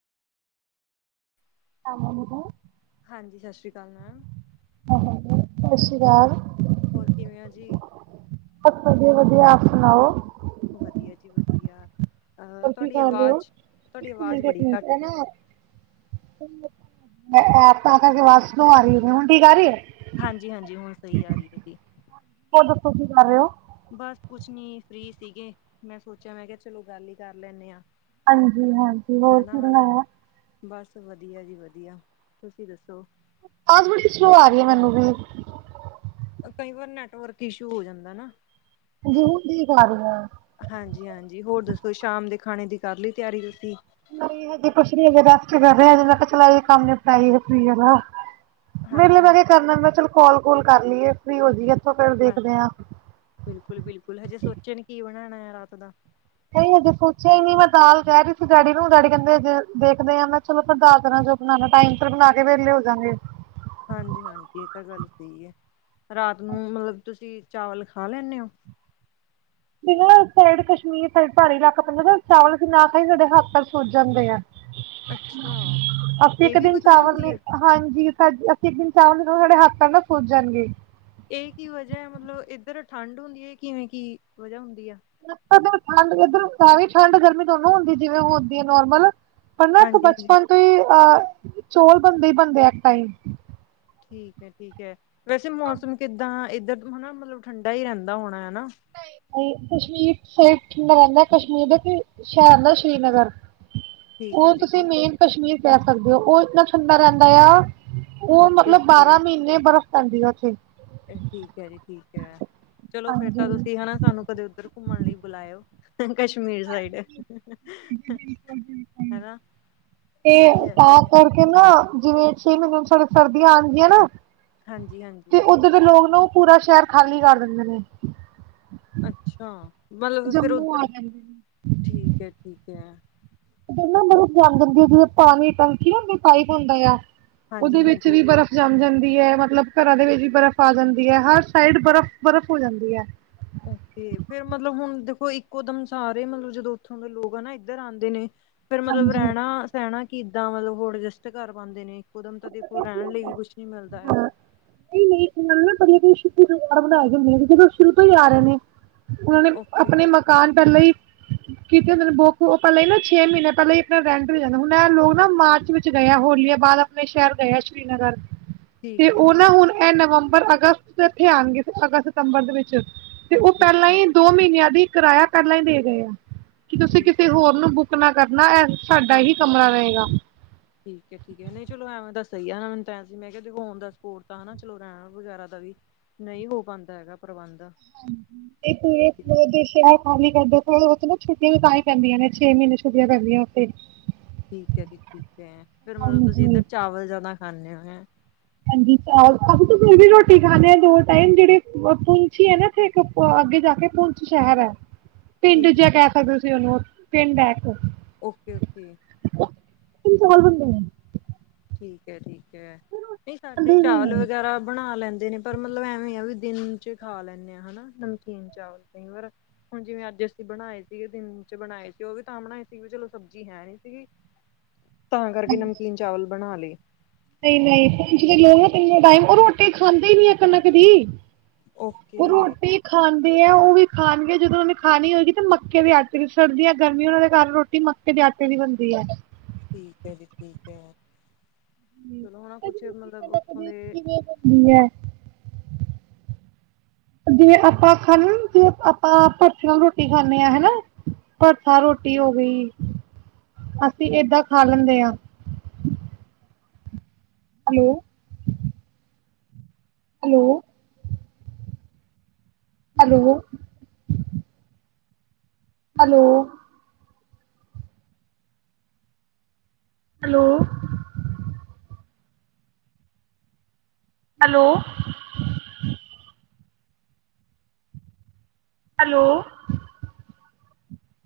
ਆਮਾ ਮੈਂ ਇੱਧਰ। ਹਾਂਜੀ ਸਤਿ ਸ੍ਰੀ ਅਕਾਲ। ਮੈਮ ਸਤਿ ਸ਼੍ਰੀ ਅਕਾਲ। ਹੋਰ ਕਿਵੇਂ ਹੋ ਜੀ? ਬਹੁਤ ਵਧੀਆ ਵਧੀਆ ਆਪ ਸੁਣਾਓ? ਵਧੀਆ ਜੀ ਵਧੀਆ। ਅਹ ਹੋਰ ਕੀ ਤੁਹਾਡੀ ਕਰ ਰਹੇ ਹੋ? ਆਵਾਜ਼ ਤੁਹਾਡੀ ਇਕ ਆਵਾਜ਼ ਮਿੰਟ ਇਕ ਬੜੀ ਮਿੰਟ ਘੱਟ ਜਾ ਰਹੀ ਹੈ ਮੈਂ ਆਦਤਾਂ ਕਰਕੇ ਬਸ ਤੋਂ ਆ ਰਹੀ ਹੁਣ ਠੀਕ ਆ ਰਹੀ ਹੈ? ਹਾਂਜੀ ਹਾਂਜੀ ਹੁਣ ਸਹੀ ਆ ਰਹੀ ਹੈ ਜੀ। ਤੁਸੀਂ ਕਰ ਰਹੇ ਹੋ ਹੋਏ? ਬਸ ਕੁਛ ਨੀ ਫ੍ਰਰੀ ਸੀਗੇ ਮੈਂ ਸੋਚਿਆ ਮੈਂ ਕਿਹਾ ਚਲੋ ਗੱਲ ਹੀ ਕਰ ਲੈਣੇ ਆ। ਹਾਂਜੀ ਹਾਂਜੀ ਹੋਰ ਕੀ ਬਣਾਇਆ? ਬਸ ਵਧੀਆ ਜੀ ਵਧੀਆ ਤੁਸੀਂ ਦੱਸੋ? ਆਹ ਥੋੜੀ ਸਲੋ ਆ ਰਹੀ ਹੈ ਮੈਨੂੰ ਵੀ? ਕਈ ਵਾਰ ਨੈਟਵਰਕ ਇਸ਼ੂ ਹੋ ਜਾਂਦਾ ਨਾ। ਹਾਂਜੀ ਹੁਣ ਠੀਕ ਆ ਰਹੀ ਹੈ ਹਾਂਜੀ ਹਾਂਜੀ ਹੋਰ ਦੱਸੋ ਸ਼ਾਮ ਦੇ? ਖਾਣੇ ਦੀ ਕਰ ਲਈ ਤਿਆਰੀ ਕੀਤੀ? ਨਹੀਂ ਹਜੇ ਕੁਛ ਨਹੀਂ ਕਰਿਆ ਰੈਸਟ ਕਰ ਰਹੀ ਹਾਂ ਮੈਂ ਕਿਹਾ ਚਲਾਈ ਕੰਮ ਨਿਪਟਾਈਏ ਰਸੋਈ ਵਾਲਾ। ਮੇਰੇ ਲਈ ਹਾਂਜੀ ਮੈਂ ਹਾਂ ਕਿਹਾ ਕਰਨਾ ਮੈਂ ਚਲੋ ਕੋਲ। ਕੋਲ ਕਰ ਲਈਏ ਫਰੀ ਹੋ ਜਾਈਏ। ਇੱਥੋਂ ਫਿਰ ਹਾਂਜੀ ਦੇਖਦੇ ਹਾਂ ਬਿਲਕੁਲ ਬਿਲਕੁਲ ਹਜੇ ਸੋਚ। ਸੋਚਿਆ ਨਹੀਂ ਕੀ ਬਣਾਉਣਾ ਹੈ ਰਾਤ ਦਾ। ਨਹੀਂ ਹਜੇ ਸੋਚਿਆ ਹੀ ਨਹੀਂ ਮੈਂ ਦਾਲ ਕਹਿ ਰਹੀ ਸੀ ਡੈਡੀ ਨੂੰ ਡੈਡੀ ਕਹਿੰਦੇ ਹਜੇ ਦੇਖਦੇ ਆ ਮੈਂ ਚਲੋ ਫਿਰ ਦਾਲ ਫਿਰ ਦੇਣਾ ਜੋ ਬਣਾਣਾ ਟਾਈਮ ਸਿਰ ਬਣਾ ਕੇ ਵੇਹਲੇ ਹੋਜਗੇ। ਹਾਂਜੀ ਹਾਂਜੀ ਇਹ ਤਾਂ ਗੱਲ ਸਹੀ ਹੈ ਰਾਤ ਨੂੰ ਮਤਲਬ ਤੁਸੀਂ ਚਾਵਲ ਖਾ ਲੈਂਦੇ ਹੋ? ਸਾਈਡ ਕਸ਼ਮੀਰ ਸਡ ਪਹਾਰੀ ਇਲਾਕਾ ਪਦਾ ਨਾ ਚਾਵਲ ਅਸੀਂ ਨਾ ਖਾਈ ਸਾਡੇ ਹੱਥ ਪੈਰ ਸੋਝੀ ਜਾਂਦੇ ਆ ਅੱਛਾ, ਅਸੀਂ ਇਹ ਇੱਕ ਵੀ ਦਿਨ ਕੋਈ ਹੋ ਚਾਵਲ ਜਾਂਦੀ ਮ ਆ? ਹਾਂਜੀ ਸਾ ਅਸੀਂ ਇੱਕ ਦਿਨ ਚਾਵਲ ਸਾਡੇ ਹੱਥਾਂ ਨਾਲ ਫੂਜ ਜਾਣਗੇ ਇਹ ਕੀ ਵਜਾ ਹੈ ਮਤਲਬ ਇੱਧਰ ਠੰਢ ਹੁੰਦੀ ਹੈ ਕਿਵੇਂ ਕੀ ਵਜਾ ਹੁੰਦੀ ਆ ਠੰਡ ਇੱਧਰਵੇ ਠੰਡ ਗਰਮੀ ਦੋਨੋਂ ਹੁੰਦੀ ਜਿਵੇਂ ਹੁੰਦੀ ਹੈ ਨੋਰਮਲ ਪਰ ਨਾ ਤ ਹਾਂਜੀ-ਹਾਂਜੀ। ਬਚਪਨ ਤੋਂ ਹੀ ਅ ਚੌਲ ਬਣਦੇ ਹੀ ਬਣਦੇ ਇੱਕ ਟਾਈਮ ਠੀਕ ਹੈ ਠੀਕ ਹੈ ਵੈਸੇ ਮੌਨਸੂਮ ਕਿੱਦਾਂ ਇੱਧਰ ਹਨਾ ਮਤਲਬ ਠੰਡਾ ਹੀ ਰਹਿੰਦਾ ਹੋਣਾ ਹੈ ਸ ਠੰਡਾ ਰਹਿੰਦਾ ਕਸ਼ਮੀਰ ਦੇ ਕਿ ਸ਼ਹਿਰ ਦਾ ਸ਼੍ਰੀਨਗਰ ਠੀਕ ਹੈ ਉਹ ਜੀ ਤੁਸੀਂ ਠੀਕ। ਮੇਨ ਕਸ਼ਮੀਰ ਕ ਸਕਦੇ ਹੋ ਉਹ ਇੰਨਾ ੁੰਦਾ ਰਹਿੰਦਾ ਆ ਉਹ ਮਤਲਬ ਓਕੇ-ਓਕੇ ਬਾਰਾਂ ਮਹੀਨੇ ਬਰਸ ਪੈਂਦੀ ਰਹਿੰਦੀ ਇਹ ਠੀਕ ਹੈ ਜੀ ਠੀਕ ਹੈ ਚਲੋ ਫੇਰ ਤਾਂ ਹਾਂਜੀ ਤੁਸੀਂ ਹਨਾ ਸਾਨੂੰ ਕਦੇ ਉੱਧਰ ਘੁੰਮਣ ਲਈ ਬੁਲਾਇਓ ਕਸ਼ਮੀਰ ਸਾਈਡ ਹੈ ਤੇ ਤਾਂ ਕਰਕੇ ਨਾ ਜਿਵੇਂ ਛੇ ਮੈਨੂੰ ੜ ਸਰਦੀਆਂ ਆਉਦੀਆਂ ਨਾ ਹਾਂਜੀ ਤੇ ਹਾਂਜੀ ਉੱਧਰ ਦੇ ਲੋਕ ਨਾ ਉਹ ਪੂਰਾ ਸ਼ਹਿਰ ਖਾਲੀ ਕਰ ਦਿੰਦੇ ਨੇ ਅੱਛਾ ਮਤਲਬ ਫੇਰ ਜੰਮੂ ਆ ਉੱਧਰ ਜਾਂਦੇ ਨੇ ਠੀਕ ਹੈ ਠੀਕ ਤੇ ਨਾਂ ਬ ਜਾਂ ਜਾਂਦੀ ਆ ਜਿਦੋਂ ਪਾਣੀ ਟੰਕੀ ਨਾ ਪਾਈਪ ਹੁੰਦਾ ਆ ਉਹਦੇ ਵਿੱਚ ਹਾਂਜੀ-ਹਾਂਜੀ ਵੀ ਬਰਫ਼ ਜਮ ਜਾਂਦੀ ਮਤਲਬ ਘਰਾਂ ਦੇ ਵਿੱਚ ਵੀ ਬਰਫ਼ ਆ ਜਾਂਦੀ ਹੈ ਹਰ ਸਾਈਡ ਬਰਫ਼ ਬਰਫ਼ ਹੋ ਜਾਂਦੀ ਹੈ ਓ ਫੇਿਰ ਮਤਲਬ ਹੁਣ ਦੇਖੋ ਇੱਕੋ ਦਮ ਸਾਰੇ ਮਤਲਬ ਜਦੋਂ ਉੱਥੋਂ ਦੇ ਲੋਕ ਆ ਨਾ ਇੱਧਰ ਆਉਂਦੇ ਨੇ ਫੇਿਰ ਮਤਲਬ ਹਾਂਜੀ ਰਹਿਣਾ ਸਹਿਣਾ ਕਿੱਦਾਂ ਮਤਲਬ ਉਹ ਅਡਜਸਟ ਕਰ ਪਾਉਂਦੇ ਨੇ ਕੁਦਮ ਤਾਂ ਦੇਖੋ ਪਤਾ ਕੀ ਰਹਿਣ ਲਈ ਹੁੰਦਾ ਵੀ ਕੁਛ ਨੀ ਮਿਲਦਾ ਹਾਂ ਹੈਗਾ ਨਹੀਂ ਨਹੀਂ ਇਹਨਾਂ ਨੇ ਨਾ ਸ਼ੁਰੂ ਤੋਂ ਹੀ ਆ ਰਹੇ ਨੇ ਉਹਨਾਂ ਨੇ ਓਕੇ ਆਪਣੇ ਮਕਾਨ ਪਹਿਲਾਂ ਹੀ ਕਿਤੇ ਮਨ ਬੋ ਪੈਲਾਂ ਈ ਨਾ ਛੇ ਮਿਨੇ ਪੈਲਾਂ ਈ ਅਪਣੇ ਰੈਂਟ ਵੀ ਜਾਂਦਾ ਹੁਣ ਐ ਲੋਕ ਨਾ ਮਾਰਚ ਵਿੱਚ ਗਏ ਹੋਲੀਆ ਬਾਅਦ ਆਪਣੇ ਸ਼ੈਰ ਗਏ ਐ ਸ਼੍ਰੀਨਗਰ ਠੀਕ ਤੇ ਹੈ ਜੀ ਓ ਨਾ ਠੀਕ ਹੈ ਹੁਣ ਐ ਨਵੰ ਅਗਸਤ ਇੱਥੇ ਆਉਣਗੇ ਅਗਸਤ ਸਤੰਬਰ ਦੇ ਵਿੱਚ ਤੇ ਓ ਪਹਿਲਾਂ ਓਕੇ-ਓਕੇ ਈ ਦੋ ਮਿਨਿਆ ਦੀ ਕਿਰਾਇਆ ਪਹਿਲਾਂ ਈ ਦੇ ਗਏ ਆ। ਕੀ ਤੁਸੀਂ ਠੀਕ ਕਿਸੇ ਹੈ ਹੋਰ ਠੀਕ ਹੈ, ਨੂੰ ਬੁੱਕ ਨਾ ਕਰਨਾ ਐ ਸਾਡਾ ਹੀ ਹਾਂਜੀ ਕਮਰਾ ਰਹੇਗਾ। ਸਈ ਆ ਨਾ ਮੈਨੂੰ ਤਾਂ ਐ ਸੀ ਮੈਂ ਕਾ ਦੇਖੋ ਔਨ ਦਾ ਸਪੋਰਟ ਤਾਂ ਹਨਾਂ ਚਲੋ ਰੈਣ ਵਗੈਰਾ ਦਾ ਵੀ ਨਈ ਹੋ ਪਾਂਦਾ ਹੈਗਾ ਪ੍ਰਬੰਧ ਹਾਂਜੀ ਏ ਠੀਕ ਹੈ ਤੇ [unintelligible] ਦੇਸ਼ ਆ ਖਾਲੀ ਕਰਦੋ [unintelligible] ਛੁੱਟੀਆਂ ਤਾਂ ਈ ਪੈਂਦੀਆਂ ਨੇ ਛੇ ਮਹੀਨੇ ਛੁੱਟੀਆਂ ਪੈਂਦੀਆਂ ਉੱਥੇ ਠੀਕ ਐ ਜੀ ਠੀਕ ਐ ਫੇਰ ਮਤਲਬ ਤੁਸੀਂ ਹਾਂਜੀ ਇੱਧਰ ਚਾਵਲ ਜਾਦਾ ਖਾਂਨੇ ਔ, ਹਾਂਜੀ, ਚਾਲ ਅਸੀ ਵੀ ਰੋਟੀ ਖਾਨੇ ਆ ਦੋ ਟਾਈਮ ਜੇੜ੍ਹੇ ਪੁੰਛੀ ਐ ਨਾ ਏਥੇ ਇੱਕ ਅੱਗੇ ਜਾ ਕੇ ਪੁੰਛੀ ਸ਼ਹਿਰ ਐ। ਪਿੰਡ ਜਾ ਕੇ ਸਕਦੇ ਔ ਉਨੁੰ ਔ। ਪਿੰਡ ਐ, ਓਕੇ ਓਕੇ, ਤੁ ਚੋਲ ਬਣਦੇ ਐ। ਠੀਕ ਐ ਠੀ ਕੈ ਨਈ ਖਾਂਦੇ ਸਾਡੇ ਹੀ ਚਾਵਲ ਨਹੀਂ ਹੈ ਵਗੈਰਾ ਬਣਾ ਲੈਂ ਦੇ ਨੇ ਪਰ ਮਤਲਬ ਐਵੇਂ ਆ ਵੀ ਦਿਨ ਚ ਖਾ ਲੈਂਨੇ ਆ ਹਨਾ ਨਮਕੀਨ ਚਾਵਲ ਕਈ ਵਾਰ ਹੁਣ ਜਿਵੇਂ ਅੱਜ ਅਸੀਂ ਬਣਾਏ ਸੀਗੇ ਦਿਨ ਚ ਬਣਾਏ ਸੀ ਔ ਵੀ ਤਾਂ ਬਣਾਏ ਸੀ ਵੀ ਚਲੋ ਸਬਜ਼ੀ ਹੈ ਨੀ ਸੀਗੀ ਤਾਂ ਕਰਕੇ ਨਮਕੀਨ ਚਾਵਲ ਬਣਾ ਲੇ। ਨਈ-ਨਈ ਪੂੰਛ ਦੇ ਲੋਕ ਤੀਨੋ ਟਾਈਮ ਔ ਰੋਟੀ ਖਾਂਦੇ ਈ ਨੀ ਐ ਕਣਕ ਦੀ। ਔ ਓਕੇ ਰੋਟੀ ਖਾ ਦੇ ਐ ਵੀ ਖਾਣਗੇ ਜਦੋਂ ਓਨੇ ਖਾਣੀ ਹੋਏਗੀ ਤੇ ਮੱਕੇ ਦੇ ਆਟੇ ਵੀ ਸਰਦੀਆਂ ਗਰਮੀ ਉਨਾਂ ਦੇ ਕਰ ਰੋਟੀ ਮੱਕੇ ਦੇ ਆਟੇ ਦੀ ਬਣਦੀ ਐ। ਠੀਕ ਐ ਜੀ ਠੀਕ ਐ। ਚਲੋ ਹਣਾ ਕੁੱਛ ਮਤਲਬ ਓਥੋਂ ਕਦੇ ਦੇ ਕਿਵੇਂ ਬਣਦੀ ਹੈ ਜਿਵੇਂ ਆਪਾਂ ਅੱਖਾਂ ਜੇ ਆਪਾਂ ਪਰਸ ਨਾ ਰੋਟੀ ਖਾਂਨੇ ਆ ਹਨਾ ਪਰਸਾ ਰੋਟੀ ਹੋ ਗੀ ਅਸੀਂ ਏਦਾਂ ਖਾ ਲੈਂਦੇ ਆ। Hello. Hello. Hello. Hello. Hello. Hello. Hello.